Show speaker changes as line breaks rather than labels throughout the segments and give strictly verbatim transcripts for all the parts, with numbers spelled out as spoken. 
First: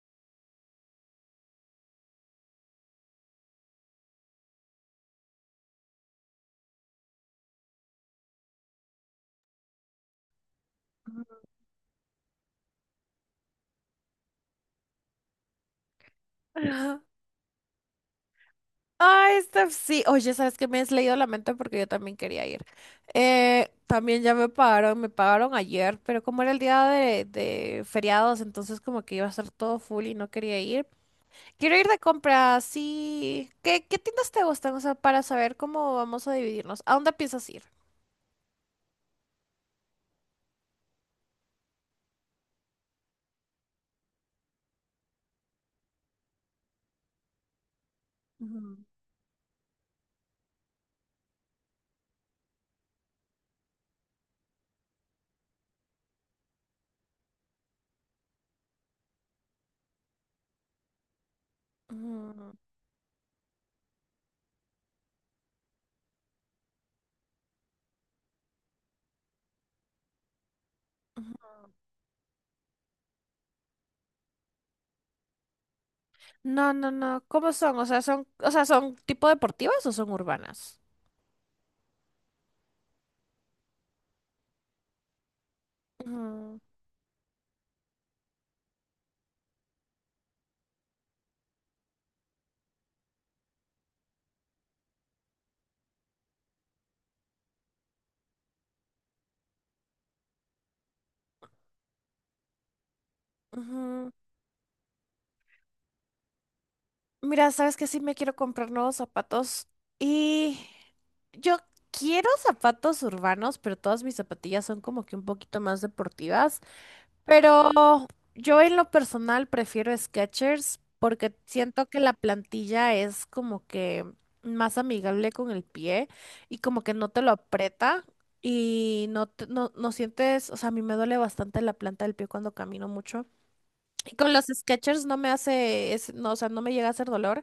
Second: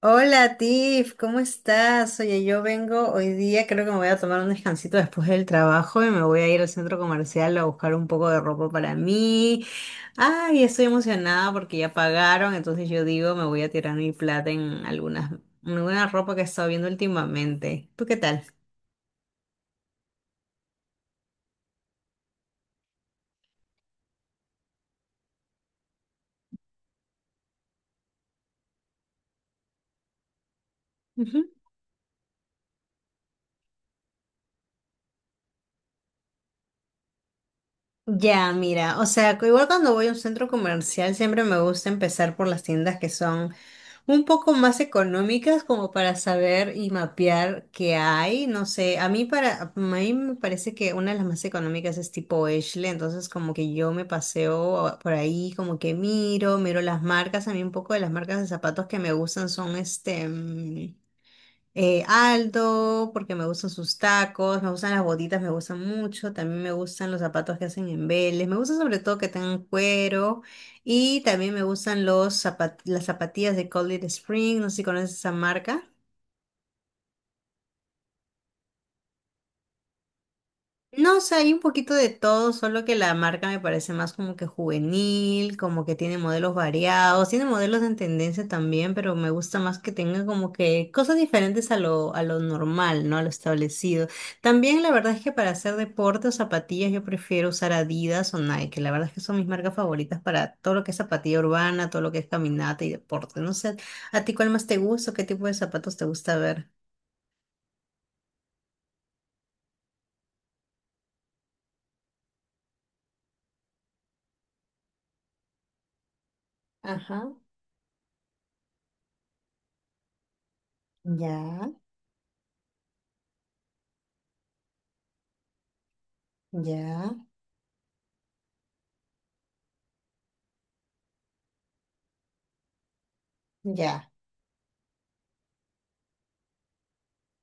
Hola Tiff, ¿cómo estás? Oye, yo vengo hoy día, creo que me voy a tomar un descansito después del trabajo y me voy a ir al centro comercial a buscar un poco de ropa para mí. Ay, estoy emocionada porque ya pagaron, entonces yo digo, me voy a tirar mi plata en algunas, en alguna ropa que he estado viendo últimamente. ¿Tú qué tal?
Ay, Steph, sí. Oye, ¿sabes qué? Me has leído la mente porque yo también quería ir. Eh, también ya me pagaron, me pagaron ayer, pero como era el día de, de feriados, entonces como que iba a estar todo full y no quería ir. Quiero ir de compras, sí. ¿Qué, qué tiendas te gustan? O sea, para saber cómo vamos a dividirnos. ¿A dónde piensas ir?
Ya, mira, o sea, que igual cuando voy a un centro comercial siempre me gusta empezar por las tiendas que son un poco más económicas como para saber y mapear qué hay, no
Ujú.
sé, a mí para a mí me parece que una de las más económicas es tipo Ashley, entonces como que yo me paseo por ahí, como que miro, miro las marcas, a mí un poco de las marcas de zapatos que me gustan son este mm, eh,
Mm,
Aldo, porque me gustan sus tacos, me gustan las botitas, me gustan mucho, también me gustan los zapatos que hacen en Vélez, me gusta sobre todo que tengan cuero y también
ujú.
me gustan los zapat- las zapatillas de Cold Spring, no sé si conoces esa marca.
No, no, no. ¿Cómo son? O sea, son, o sea, ¿son tipo deportivas o son urbanas?
No, o sea, hay un poquito de todo, solo que la marca me parece más como que juvenil, como que tiene modelos
Ujú,
variados, tiene modelos en tendencia también, pero me gusta más que tenga como que cosas diferentes a lo, a lo normal, ¿no? A lo establecido. También la verdad es que para hacer deporte o zapatillas yo prefiero usar Adidas o Nike, la verdad es que son mis marcas favoritas para todo lo que es zapatilla urbana, todo lo que es caminata y deporte. No sé,
ujú.
¿a ti cuál más te gusta o qué tipo de zapatos te gusta ver?
Mira, sabes que sí me quiero comprar nuevos zapatos y yo quiero zapatos urbanos, pero todas mis zapatillas son como que un poquito más deportivas.
Ajá,
Pero yo en lo personal prefiero Skechers porque
ya,
siento que la plantilla es como que más amigable con el pie y como que no
ya,
te lo aprieta y no, te- no, no sientes, o sea, a mí me duele bastante la planta del pie cuando camino mucho.
ya.
Y con los Skechers no me hace, es- no, o sea, no me llega a hacer dolor.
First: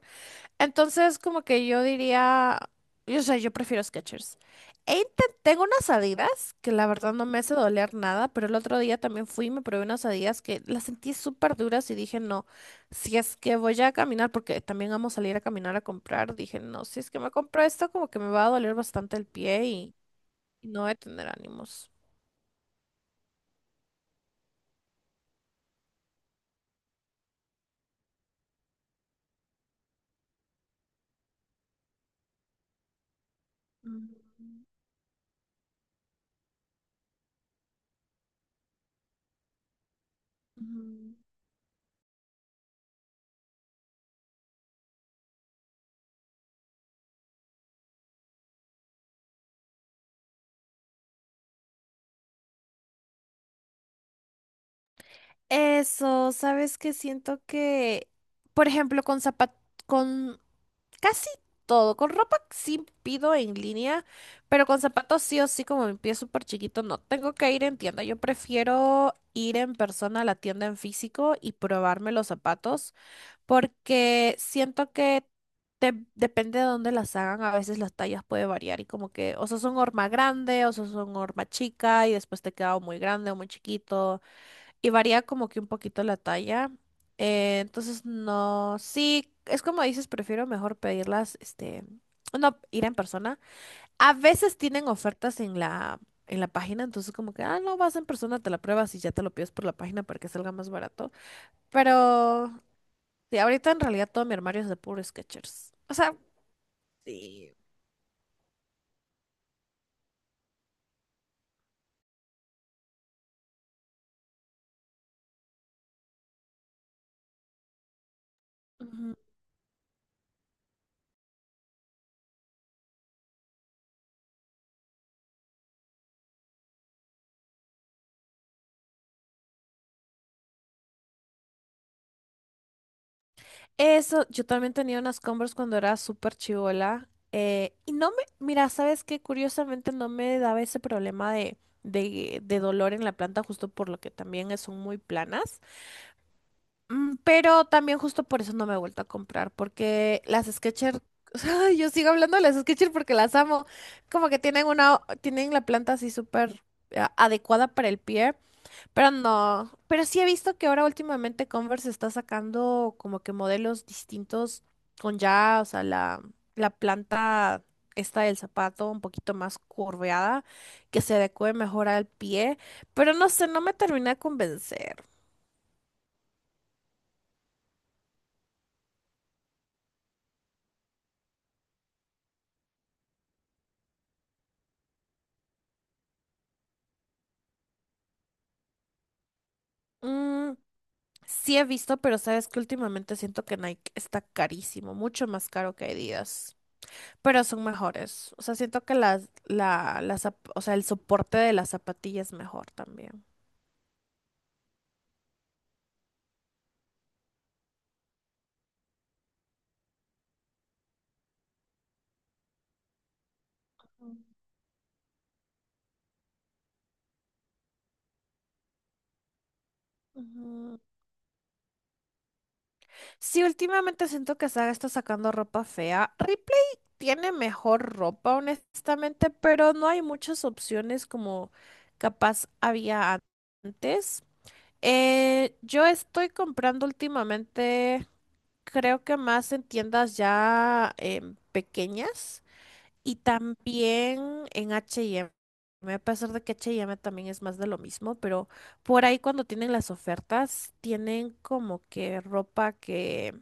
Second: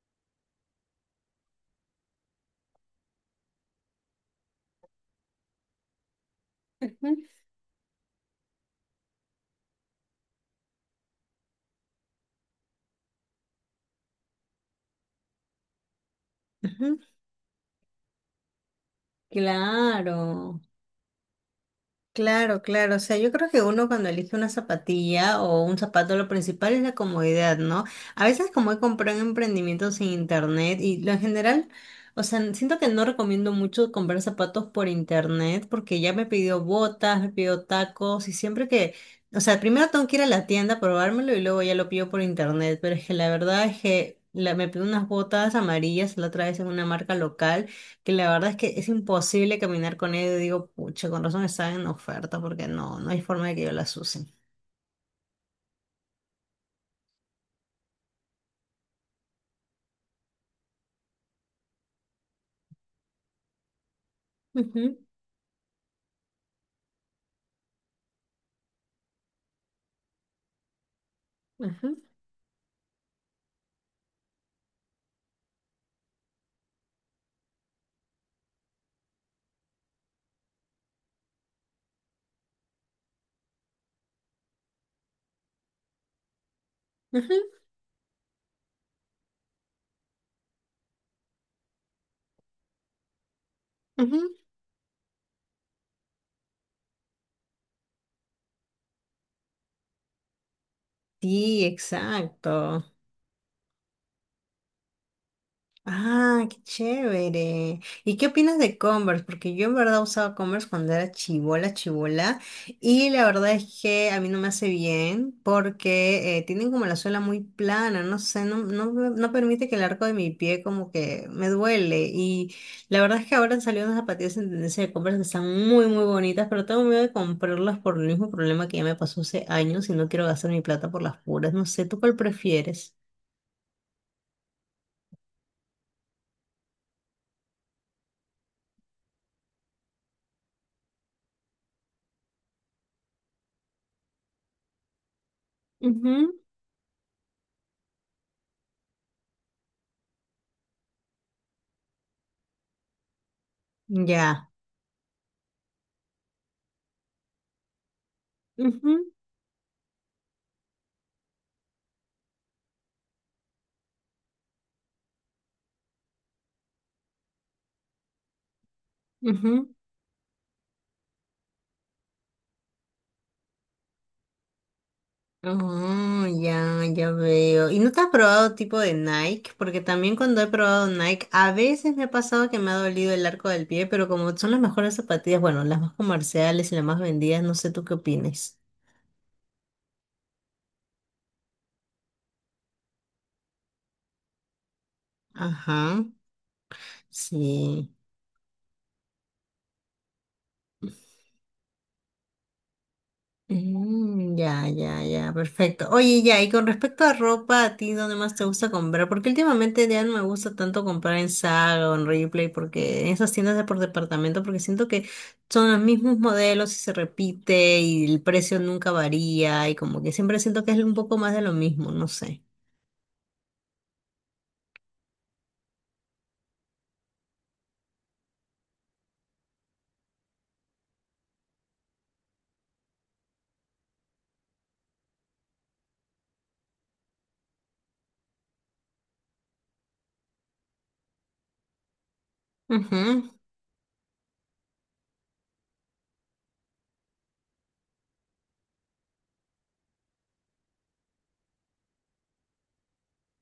Entonces, como que yo diría, yo, o sea, yo prefiero Skechers. E inte- tengo unas Adidas que la verdad no me hace doler nada, pero el otro día también fui y me probé unas Adidas que las sentí súper duras y dije, no, si es que voy a caminar, porque también vamos a salir a caminar a comprar, dije, no,
Ujú.
si es que me compro esto, como que me va a doler bastante el pie y,
Claro,
y no voy a tener ánimos.
claro, claro. O sea, yo creo que uno cuando elige una zapatilla o un zapato, lo principal es la comodidad, ¿no? A veces como he comprado en emprendimientos en internet y lo en general, o sea, siento que no recomiendo mucho comprar zapatos
Mm,
por internet porque ya me pidió botas, me pidió tacos y siempre que, o sea, primero tengo que ir a la tienda a
mm.
probármelo y luego ya lo pido por internet. Pero es que la verdad es que la- me pidió unas botas amarillas la otra vez en una marca local. Que la verdad es que es imposible caminar con ellos. Y digo, pucha, con razón están en oferta porque no, no hay forma de que yo las use.
Eso, sabes que siento que, por ejemplo, con zapatos. Casi todo. Con ropa sí pido en línea, pero con
Ujú,
zapatos sí o sí, como mi pie es súper chiquito, no tengo que ir en tienda. Yo prefiero ir en persona a la tienda en físico y
ujú,
probarme los zapatos porque siento que te- depende de dónde las hagan, a veces las tallas puede variar y como que o sos un horma grande o sos un horma chica y después te queda o muy grande o muy chiquito y varía como que un poquito la talla.
ujú,
Eh, entonces, no, sí, es como dices, prefiero mejor pedirlas, este, no, ir en persona. A
ujú.
veces tienen ofertas en la, en la página, entonces como que, ah, no, vas en persona, te la pruebas y ya te lo pides por la página para que salga más barato.
Sí,
Pero,
exacto.
sí, ahorita en realidad todo mi armario es de puro Skechers. O sea,
Ah, qué
sí.
chévere. ¿Y qué opinas de Converse? Porque yo en verdad usaba Converse cuando era chibola, chibola. Y la verdad es que a mí no me hace bien porque eh, tienen como la suela muy plana, no sé, no, no, me- no permite que el arco de mi pie como que me duele. Y la verdad es que ahora han salido unas zapatillas en tendencia de Converse que están muy, muy bonitas, pero tengo miedo de comprarlas por el mismo problema que ya me pasó hace años y no quiero gastar mi plata por las puras. No sé, ¿tú cuál prefieres?
Eso, yo también tenía unas Converse cuando era súper chivola. Eh, y no me, mira, ¿sabes qué? Curiosamente no me daba ese problema de, de, de dolor en la planta, justo por lo que también son muy planas.
Ujú.
Mm, Pero también justo por eso no me he vuelto a comprar, porque las Skechers, o sea, yo sigo hablando de las Skechers porque las amo. Como que
Ya.
tienen una, tienen la planta así súper eh, adecuada para el pie. Pero
Ujú.
no, pero sí he visto que ahora últimamente Converse está sacando como que modelos distintos con ya, o sea, la la planta esta del zapato un poquito más
Ujú.
curveada, que se adecue mejor al pie, pero no sé, no me termina de convencer.
Oh, ya, ya veo. ¿Y no te has probado tipo de Nike? Porque también cuando he probado Nike, a veces me ha pasado que me ha dolido el arco del pie, pero como son las mejores zapatillas, bueno, las más comerciales y las más vendidas, no sé tú qué opines.
Mm, sí he visto, pero sabes que últimamente siento que Nike está carísimo, mucho más caro que
Ajá,
Adidas, pero son
sí.
mejores. O sea, siento que las, la, las zap- o sea, el soporte de la zapatilla es mejor también.
Mm, ya, ya, ya, perfecto. Oye, ya, y con respecto a ropa, ¿a ti dónde más te gusta comprar? Porque últimamente ya no me gusta tanto comprar en Saga o en Replay, porque en esas tiendas de por departamento, porque siento que son los mismos modelos y se repite y el precio nunca varía y como que siempre siento que es
Ujú.
un poco más de lo mismo, no sé.
Sí, últimamente siento que Saga está sacando ropa fea. Ripley tiene mejor ropa, honestamente, pero no hay muchas opciones como capaz había antes. Eh, yo estoy comprando últimamente, creo que más en tiendas ya em, pequeñas. Y
Ujú.
también en H y M, a pesar de que H y M también es más de lo mismo, pero por ahí cuando tienen las ofertas, tienen como que ropa que,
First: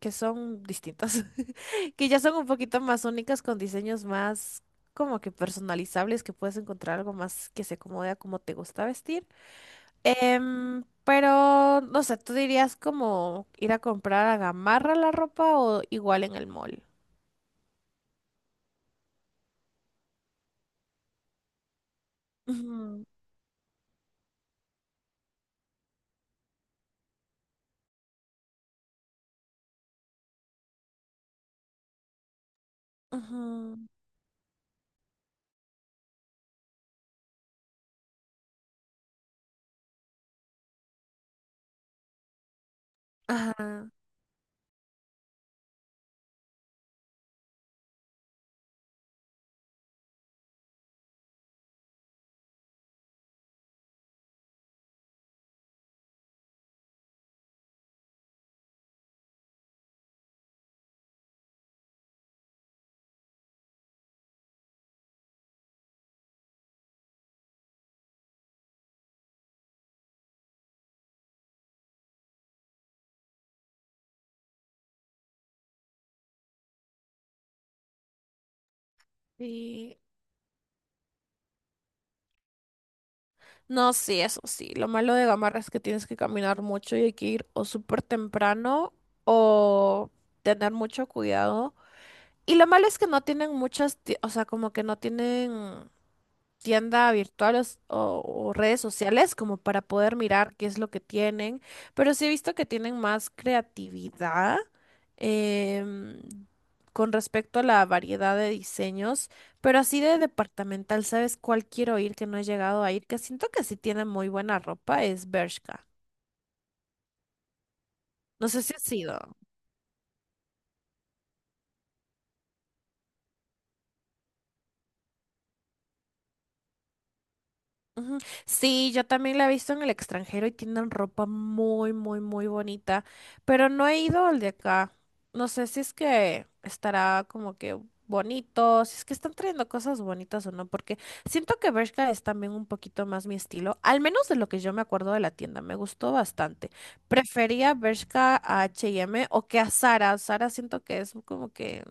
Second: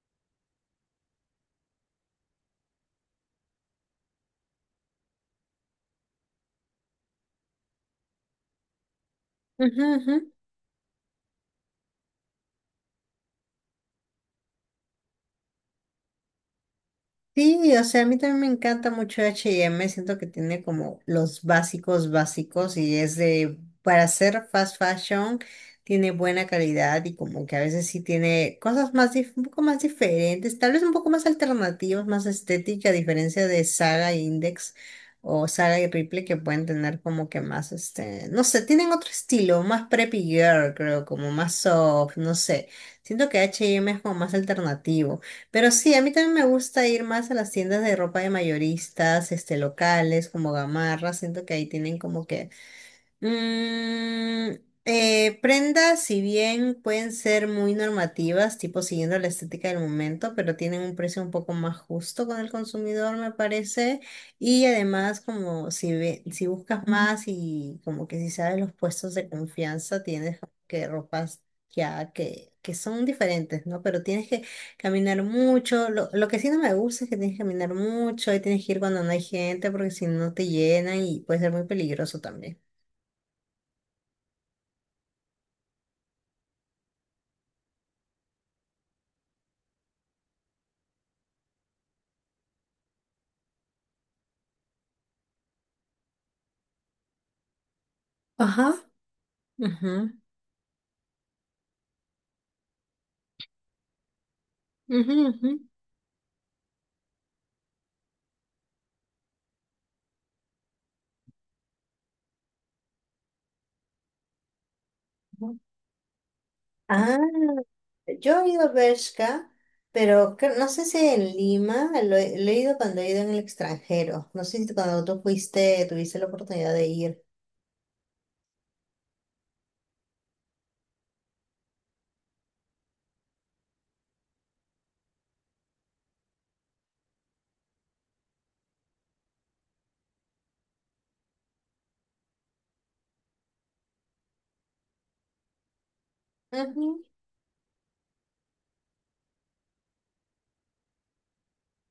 que son distintas, que ya son un poquito más únicas, con diseños más como que personalizables, que puedes encontrar algo más que se acomode a cómo te gusta vestir.
Ujú, ujú.
Em, pero, no sé, ¿tú dirías como ir a comprar a Gamarra la ropa o igual en el mall?
Sí, o sea, a mí también me encanta mucho H y M, siento que tiene como los básicos básicos y
Ujú,
es de, para hacer fast fashion, tiene buena calidad y como que a veces sí tiene cosas más, dif- un poco más diferentes, tal vez un poco más alternativas, más estética, a diferencia de
ujú.
Saga e Index o Saga y Ripley que pueden tener como que más, este, no sé, tienen otro estilo, más preppy girl, creo, como más soft, no sé, siento que H y M
Ajá.
es como más alternativo. Pero sí, a mí también me gusta ir más a las tiendas de ropa de mayoristas, este, locales, como Gamarra. Siento que ahí tienen como que Mm, eh, prendas, si bien pueden ser muy normativas, tipo siguiendo la estética del momento, pero tienen un precio un poco más justo con el consumidor, me parece. Y además, como si ve- si buscas más y como que si sabes los puestos de confianza, tienes como que ropas ya que, que son diferentes, ¿no? Pero tienes que caminar mucho. Lo, lo que sí no me gusta es que tienes que caminar mucho y tienes que ir cuando no hay gente, porque
Sí.
si no te llenan y puede ser muy peligroso también.
No, sí, eso sí. Lo malo de Gamarra es que tienes que caminar mucho y hay que ir o súper temprano o tener mucho cuidado. Y lo malo es que no tienen muchas, ti- o sea, como que no tienen tienda virtual o, o- o
Ajá,
redes sociales como para poder
ujú,
mirar qué es lo que tienen, pero sí he visto que tienen más creatividad
ujú, ujú,
em, con respecto a la variedad de diseños, pero así de departamental, ¿sabes cuál quiero ir que no he llegado a ir? Que siento que sí tiene muy buena ropa, es
ujú.
Bershka.
Ah, yo he
No sé
ido a
si ha sido.
Bershka, pero cre- no sé si en Lima, lo he, lo he ido cuando he ido en el extranjero. No sé si cuando tú fuiste tuviste la oportunidad de ir.
Ujú. Sí, yo también la he visto en el extranjero y tienen ropa muy, muy, muy bonita, pero no he ido al de acá. No sé si es que estará como que bonito, si es que están trayendo cosas bonitas o no, porque siento que Bershka es también un poquito más mi estilo, al menos de lo que yo me acuerdo de la tienda, me gustó bastante.
Ujú.
Prefería Bershka a H y M o que a Zara. Zara siento que es como que,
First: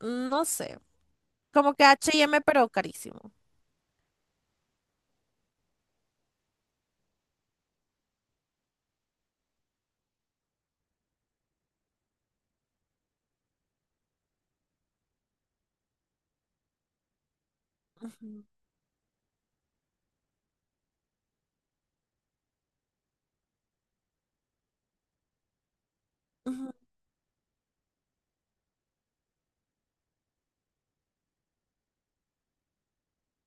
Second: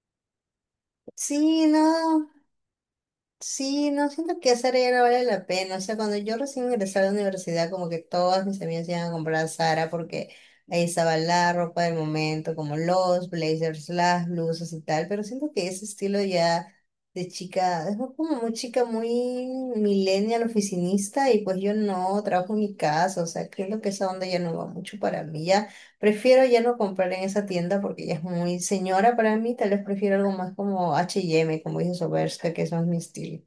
no sé.
Sí,
Como que
no.
H y M, pero carísimo.
Sí, no siento que Sara ya no vale la pena. O sea, cuando yo recién ingresé a la universidad, como que todas mis amigas iban a comprar a Zara porque ahí estaba la ropa del momento, como los blazers, las blusas y tal. Pero siento que ese estilo ya de chica, es como
Ujú,
muy chica, muy millennial, oficinista, y pues yo no trabajo en mi casa. O sea, creo que esa onda ya no va mucho para mí. Ya prefiero ya
ujú.
no comprar en esa tienda porque ya es muy señora para mí. Tal vez prefiero algo más como H y M, como dice Soberska, que es más mi estilo.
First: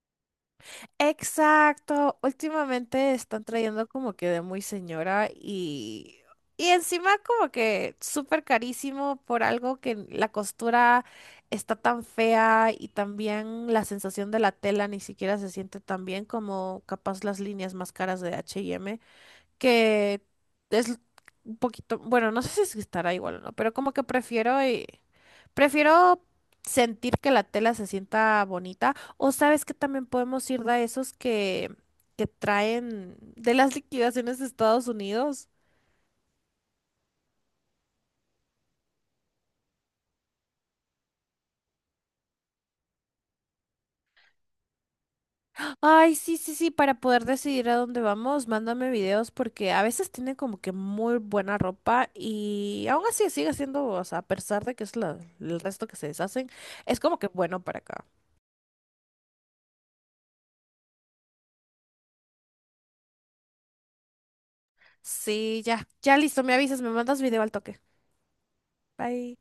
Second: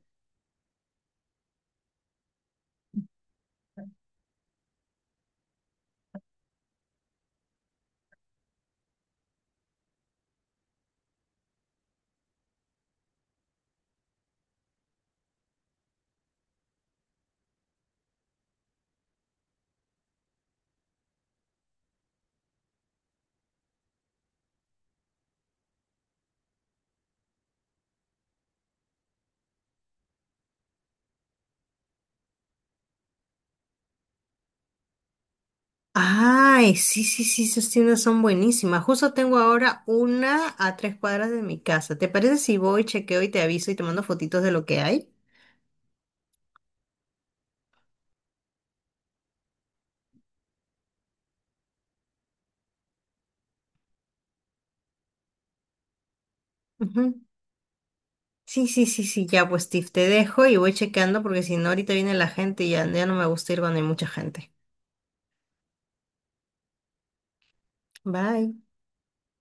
Exacto, últimamente están trayendo como que de muy señora y, y encima como que súper carísimo por algo que la costura está tan fea y también la sensación de la tela ni siquiera se siente tan bien como capaz las líneas más caras de H y M que es un poquito, bueno, no sé si estará igual o no, pero como que prefiero eh, prefiero sentir que la tela se sienta bonita o sabes que también podemos ir de esos que que traen de las liquidaciones de Estados Unidos.
Ay, sí, sí, sí, esas tiendas son buenísimas. Justo tengo ahora una a tres cuadras de mi casa. ¿Te parece si voy, chequeo y te aviso y te mando fotitos de lo que hay?
Ay, sí, sí, sí, para poder decidir a dónde vamos, mándame videos porque a veces tienen como que muy buena ropa y aún así sigue siendo, o sea, a pesar de que es la- el resto que se deshacen, es como
Ujú.
que bueno para acá.
Sí, sí, sí, sí, ya pues Steve, te dejo y voy chequeando porque si no ahorita viene la gente y ya, ya no me gusta ir cuando hay mucha gente.
Sí, ya, ya listo, me avisas, me mandas video al toque.
Bye.
Bye.